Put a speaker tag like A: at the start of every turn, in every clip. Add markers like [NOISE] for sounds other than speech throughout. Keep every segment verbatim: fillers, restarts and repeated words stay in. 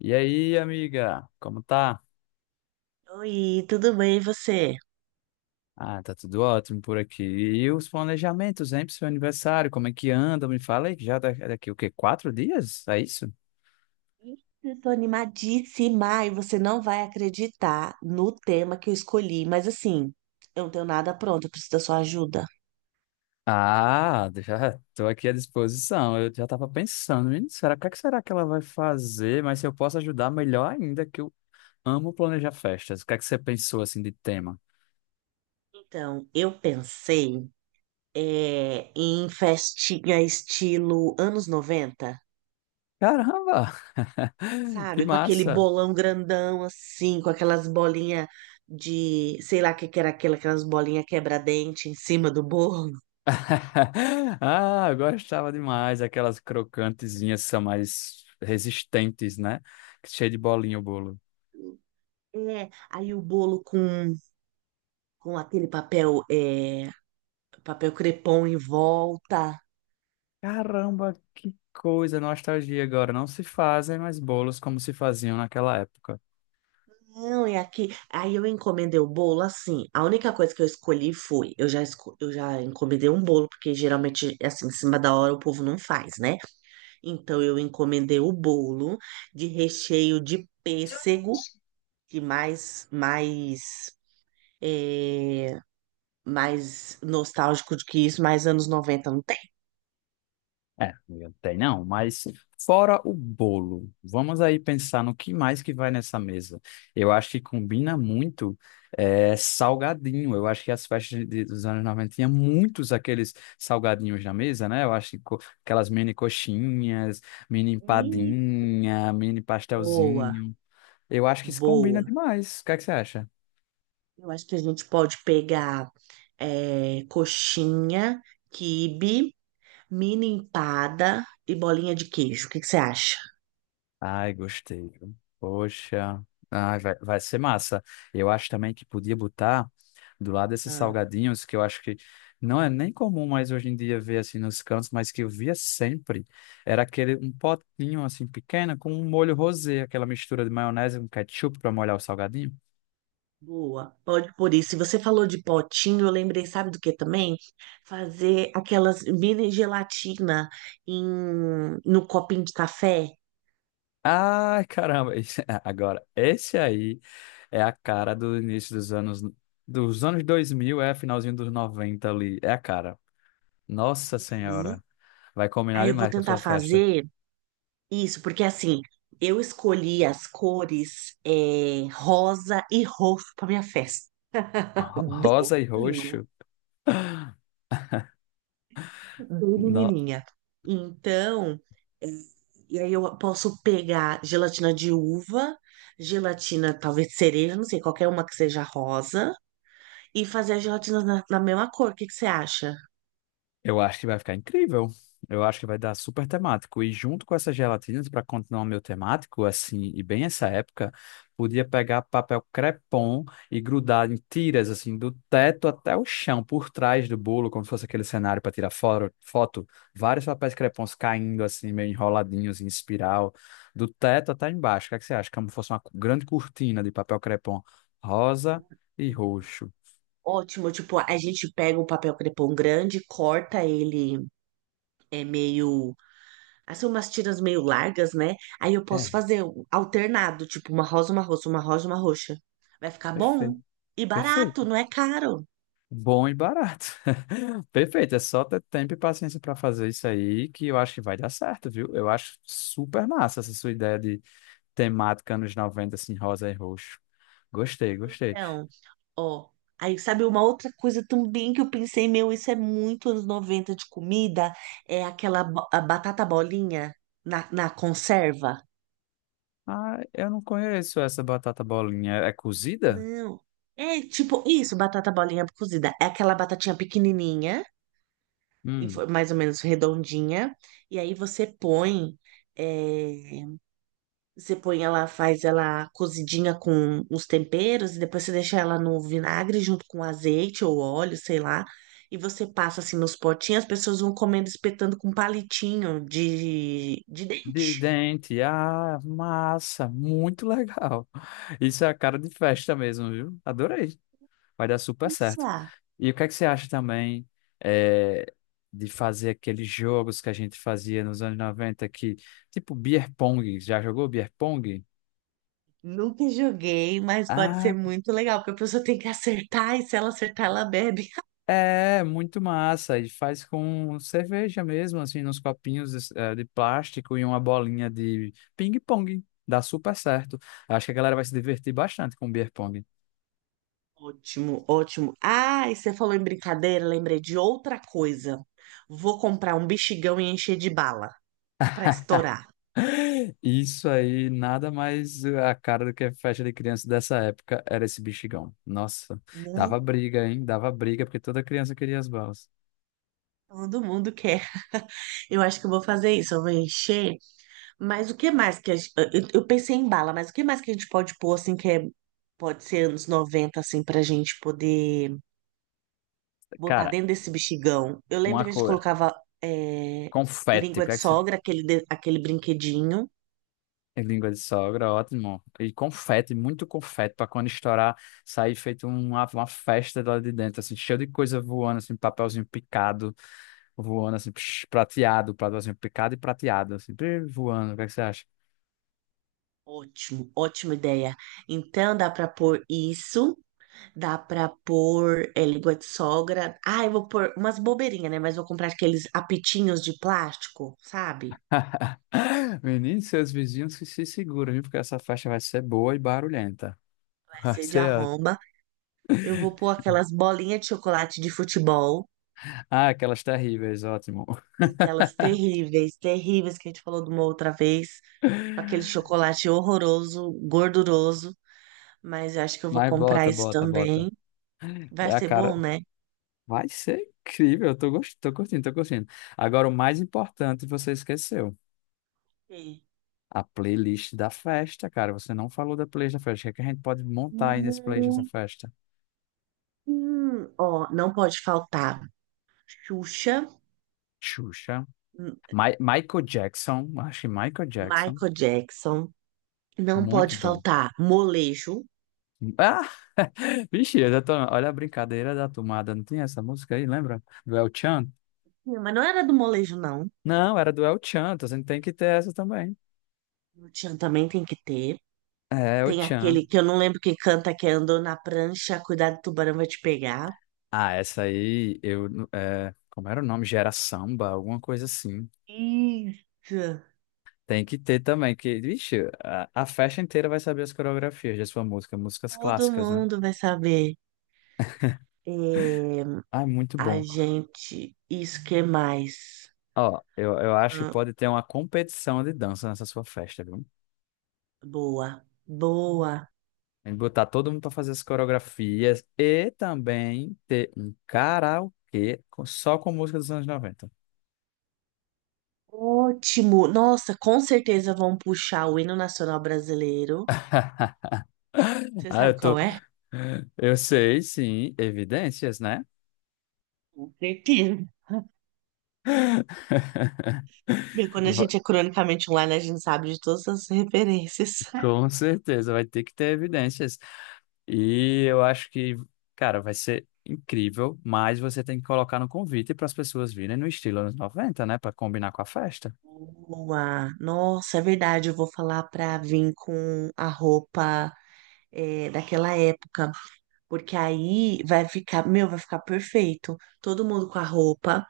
A: E aí, amiga, como tá?
B: Oi, tudo bem e você?
A: Ah, tá tudo ótimo por aqui. E os planejamentos, hein, pro seu aniversário? Como é que anda? Me fala aí, que já da- daqui o quê? Quatro dias? É isso?
B: Eu tô animadíssima e você não vai acreditar no tema que eu escolhi, mas assim, eu não tenho nada pronto, eu preciso da sua ajuda.
A: Ah, [LAUGHS] já tô aqui à disposição. Eu já tava pensando, menino, será, o que é que será que ela vai fazer? Mas se eu posso ajudar, melhor ainda, que eu amo planejar festas. O que é que você pensou, assim, de tema?
B: Então, eu pensei é, em festinha estilo anos noventa,
A: Caramba! [LAUGHS] Que
B: sabe? Com aquele
A: massa!
B: bolão grandão assim, com aquelas bolinhas de, sei lá o que que era aquela, aquelas bolinhas quebra-dente em cima do bolo.
A: [LAUGHS] Ah, eu gostava demais. Aquelas crocantezinhas são mais resistentes, né? Cheio de bolinha o bolo.
B: É, aí o bolo com, com aquele papel. É, papel crepom em volta.
A: Caramba, que coisa, nostalgia agora. Não se fazem mais bolos como se faziam naquela época.
B: Não, é aqui. Aí eu encomendei o bolo assim. A única coisa que eu escolhi foi, eu já, esco- eu já encomendei um bolo, porque geralmente, assim, em cima da hora o povo não faz, né? Então eu encomendei o bolo de recheio de pêssego, que mais, mais, é, mais nostálgico do que isso, mais anos noventa não tem.
A: É, amiga, tem não, mas fora o bolo, vamos aí pensar no que mais que vai nessa mesa. Eu acho que combina muito é, salgadinho. Eu acho que as festas de- dos anos noventa tinha muitos aqueles salgadinhos na mesa, né? Eu acho que co- aquelas mini coxinhas, mini
B: Ih,
A: empadinha, mini
B: boa,
A: pastelzinho. Eu acho que isso combina
B: boa.
A: demais. O que é que você acha?
B: Eu acho que a gente pode pegar é, coxinha, quibe, mini empada e bolinha de queijo. O que que você acha?
A: Ai, gostei, viu? Poxa. Ai, vai, vai ser massa. Eu acho também que podia botar do lado desses
B: Ah,
A: salgadinhos, que eu acho que não é nem comum mais hoje em dia ver assim nos cantos, mas que eu via sempre. Era aquele um potinho assim pequeno com um molho rosé, aquela mistura de maionese com ketchup para molhar o salgadinho.
B: boa. Pode por isso. Se você falou de potinho, eu lembrei, sabe do que também? Fazer aquelas mini gelatina em, no copinho de café.
A: Ai, caramba. esse- [LAUGHS] Agora, esse aí é a cara do início dos anos. Dos anos dois mil, é finalzinho dos noventa ali. É a cara. Nossa
B: Uhum.
A: Senhora, vai combinar
B: Aí eu vou
A: demais com a
B: tentar
A: sua festa.
B: fazer isso, porque assim, eu escolhi as cores é, rosa e roxo para minha festa.
A: [LAUGHS] Ro-
B: Bem
A: Rosa e
B: pequenininha.
A: roxo. [GASPS] [LAUGHS]
B: bem
A: No-
B: menininha. Então, é, e aí eu posso pegar gelatina de uva, gelatina talvez cereja, não sei, qualquer uma que seja rosa, e fazer a gelatina na, na mesma cor. O que que você acha?
A: Eu acho que vai ficar incrível. Eu acho que vai dar super temático. E junto com essas gelatinas, para continuar o meu temático, assim, e bem essa época, podia pegar papel crepom e grudar em tiras, assim, do teto até o chão, por trás do bolo, como se fosse aquele cenário para tirar foro- foto. Vários papéis crepons caindo, assim, meio enroladinhos em espiral, do teto até embaixo. O que é que você acha? Como se fosse uma cu- grande cortina de papel crepom rosa e roxo.
B: Ótimo, tipo, a gente pega um papel crepom grande, corta ele, é meio, assim, umas tiras meio largas, né? Aí eu posso
A: É,
B: fazer um alternado, tipo, uma rosa, uma roxa, uma rosa, uma roxa. Vai ficar
A: perfeito.
B: bom e barato,
A: Perfeito.
B: não é caro.
A: Bom e barato. [LAUGHS] Perfeito, é só ter tempo e paciência para fazer isso aí que eu acho que vai dar certo, viu? Eu acho super massa essa sua ideia de temática anos noventa assim, rosa e roxo. Gostei, gostei.
B: Então, Ó, aí sabe uma outra coisa também que eu pensei, meu, isso é muito anos noventa de comida, é aquela bo- a batata bolinha na, na conserva.
A: Ah, eu não conheço essa batata bolinha. É cozida?
B: Não, é tipo isso, batata bolinha cozida. É aquela batatinha pequenininha, em
A: Hum,
B: fo- mais ou menos redondinha, e aí você põe eh, Você põe ela, faz ela cozidinha com os temperos e depois você deixa ela no vinagre junto com azeite ou óleo, sei lá. E você passa assim nos potinhos, as pessoas vão comendo, espetando com um palitinho de, de
A: de
B: dente.
A: dente. Ah, massa, muito [LAUGHS] legal. Isso é a cara de festa mesmo, viu? Adorei. Vai dar super
B: Isso,
A: certo.
B: ah,
A: E o que é que você acha também é, de fazer aqueles jogos que a gente fazia nos anos noventa que, tipo beer pong, já jogou beer pong?
B: nunca joguei, mas pode ser
A: Ah,
B: muito legal, porque a pessoa tem que acertar e se ela acertar, ela bebe.
A: é, muito massa. E faz com cerveja mesmo, assim, nos copinhos eh, de plástico e uma bolinha de ping-pong. Dá super certo. Acho que a galera vai se divertir bastante com beer pong.
B: Ótimo, ótimo. Ah, e você falou em brincadeira, lembrei de outra coisa. Vou comprar um bexigão e encher de bala pra estourar,
A: [LAUGHS] Isso aí, nada mais a cara do que a festa de criança dessa época era esse bexigão. Nossa,
B: né?
A: dava briga, hein? Dava briga, porque toda criança queria as balas.
B: Todo mundo quer. Eu acho que eu vou fazer isso, eu vou encher. Mas o que mais que a gente... Eu eu pensei em bala, mas o que mais que a gente pode pôr, assim, que é... Pode ser anos noventa assim, pra gente poder botar
A: Cara,
B: dentro desse bexigão. Eu lembro
A: uma
B: que a gente
A: coisa,
B: colocava é,
A: confete, o
B: língua
A: que
B: de
A: é que você...
B: sogra, aquele, de- aquele brinquedinho.
A: É língua de sogra, ótimo. E confete, muito confete, pra quando estourar, sair feito um, uma, uma festa lá de dentro, assim, cheio de coisa voando, assim, papelzinho picado, voando, assim, psh, prateado, papelzinho picado e prateado, assim, psh, voando. O que é que você acha?
B: Ótimo, ótima ideia. Então dá pra pôr isso, dá pra pôr é, língua de sogra. Ah, eu vou pôr umas bobeirinhas, né? Mas vou comprar aqueles apitinhos de plástico, sabe?
A: [LAUGHS] Menino, seus vizinhos que se seguram, viu? Porque essa festa vai ser boa e barulhenta. [LAUGHS] Vai
B: passeio de
A: ser ótimo.
B: arromba. Eu vou pôr aquelas bolinhas de chocolate de futebol,
A: Ah, aquelas terríveis, ótimo.
B: aquelas terríveis, terríveis que a gente falou de uma outra vez, com
A: [LAUGHS]
B: aquele chocolate horroroso, gorduroso. Mas eu acho que eu vou
A: Mas
B: comprar
A: bota,
B: isso
A: bota, bota.
B: também. Vai
A: É a
B: ser
A: cara.
B: bom, né?
A: Vai ser incrível. Eu tô, gost... tô curtindo, tô curtindo. Agora, o mais importante você esqueceu.
B: Sim.
A: A playlist da festa, cara. Você não falou da playlist da festa. O que é que a gente pode montar aí nesse playlist dessa
B: Muito.
A: festa?
B: Hum, Ó, não pode faltar Xuxa,
A: Xuxa.
B: M-
A: Mi- Michael Jackson. Acho que Michael Jackson.
B: Michael Jackson, não
A: Muito
B: pode
A: bom.
B: faltar molejo.
A: Ah! [LAUGHS] Vixe, eu já tô... olha a brincadeira da tomada. Não tinha essa música aí, lembra? Do El Chan?
B: Hum, Mas não era do molejo, não.
A: Não, era do El Chan, então você tem que ter essa também.
B: No Tchan também tem que ter.
A: É, El
B: Tem
A: Chan.
B: aquele que eu não lembro quem canta, que é andou na prancha, cuidado, o tubarão vai te pegar.
A: Ah, essa aí, eu. não- É... Como era o nome? Gera samba, alguma coisa assim.
B: Isso.
A: Tem que ter também, que, vixe, a, a festa inteira vai saber as coreografias de sua música, músicas
B: Todo
A: clássicas, né?
B: mundo vai saber. É,
A: Ah, é muito
B: a
A: bom.
B: gente, isso que mais?
A: Ó, eu, eu acho que
B: Hum,
A: pode ter uma competição de dança nessa sua festa, viu?
B: boa, boa.
A: Tem que botar todo mundo para fazer as coreografias e também ter um karaokê com- só com música dos anos noventa.
B: Ótimo. Nossa, com certeza vão puxar o hino nacional brasileiro.
A: [LAUGHS]
B: Você
A: Ah,
B: sabe
A: eu tô.
B: qual é?
A: Eu sei, sim, evidências, né?
B: Com certeza.
A: [LAUGHS]
B: Bem, Quando a
A: Va-
B: gente é cronicamente online, a gente sabe de todas as referências.
A: Com certeza, vai ter que ter evidências. E eu acho que, cara, vai ser incrível, mas você tem que colocar no convite para as pessoas virem no estilo anos noventa, né? Para combinar com a festa.
B: Boa! Nossa, é verdade, eu vou falar pra vir com a roupa é, daquela época, porque aí vai ficar, meu, vai ficar perfeito. Todo mundo com a roupa,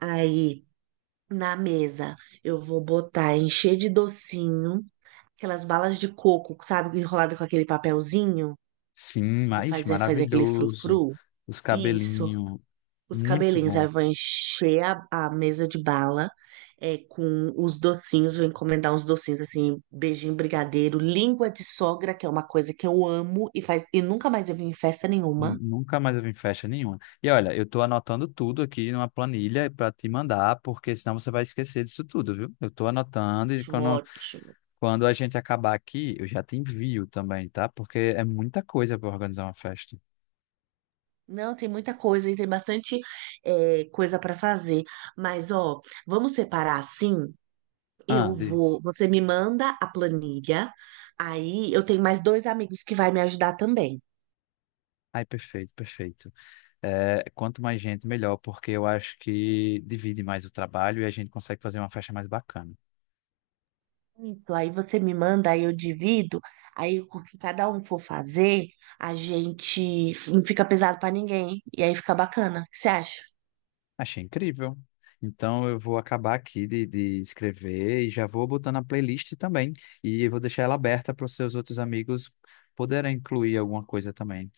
B: aí na mesa eu vou botar, encher de docinho, aquelas balas de coco, sabe, enrolada com aquele papelzinho
A: Sim,
B: que
A: mas
B: faz, é, faz aquele
A: maravilhoso.
B: frufru.
A: Os
B: Isso,
A: cabelinhos,
B: Os
A: muito
B: cabelinhos, aí
A: bom.
B: vou encher a, a mesa de bala é, com os docinhos, vou encomendar uns docinhos assim, beijinho brigadeiro, língua de sogra, que é uma coisa que eu amo e faz e nunca mais eu vim em festa nenhuma.
A: Nun- Nunca mais eu vim em festa nenhuma. E olha, eu tô anotando tudo aqui numa planilha para te mandar, porque senão você vai esquecer disso tudo, viu? Eu tô anotando e
B: Ótimo,
A: quando,
B: ótimo.
A: quando a gente acabar aqui, eu já te envio também, tá? Porque é muita coisa para organizar uma festa.
B: Não, tem muita coisa e tem bastante é, coisa para fazer. Mas, ó, vamos separar assim?
A: Ah,
B: Eu
A: diz.
B: vou, você me manda a planilha, aí eu tenho mais dois amigos que vai me ajudar também.
A: Ai, perfeito, perfeito. É, quanto mais gente, melhor, porque eu acho que divide mais o trabalho e a gente consegue fazer uma festa mais bacana.
B: Isso, aí você me manda, aí eu divido, aí o que cada um for fazer, a gente não fica pesado pra ninguém, e aí fica bacana. O que você acha?
A: Achei incrível. Então eu vou acabar aqui de, de escrever e já vou botando a playlist também. E eu vou deixar ela aberta para os seus outros amigos poderem incluir alguma coisa também.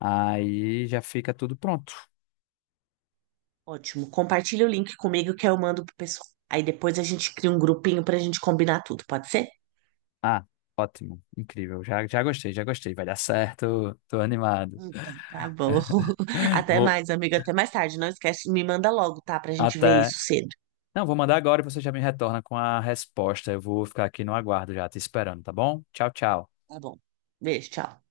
A: Aí já fica tudo pronto.
B: Ótimo. Compartilha o link comigo que eu mando pro pessoal. Aí depois a gente cria um grupinho pra gente combinar tudo, pode ser?
A: Ah, ótimo, incrível. Já, já gostei, já gostei. Vai dar certo. Tô animado.
B: Então, tá bom. [LAUGHS]
A: [LAUGHS]
B: Até
A: Vou
B: mais, amiga, até mais tarde. Não esquece, me manda logo, tá? Pra gente ver
A: até.
B: isso cedo.
A: Não, vou mandar agora e você já me retorna com a resposta. Eu vou ficar aqui no aguardo já, te esperando, tá bom? Tchau, tchau.
B: Tá bom. Beijo, tchau.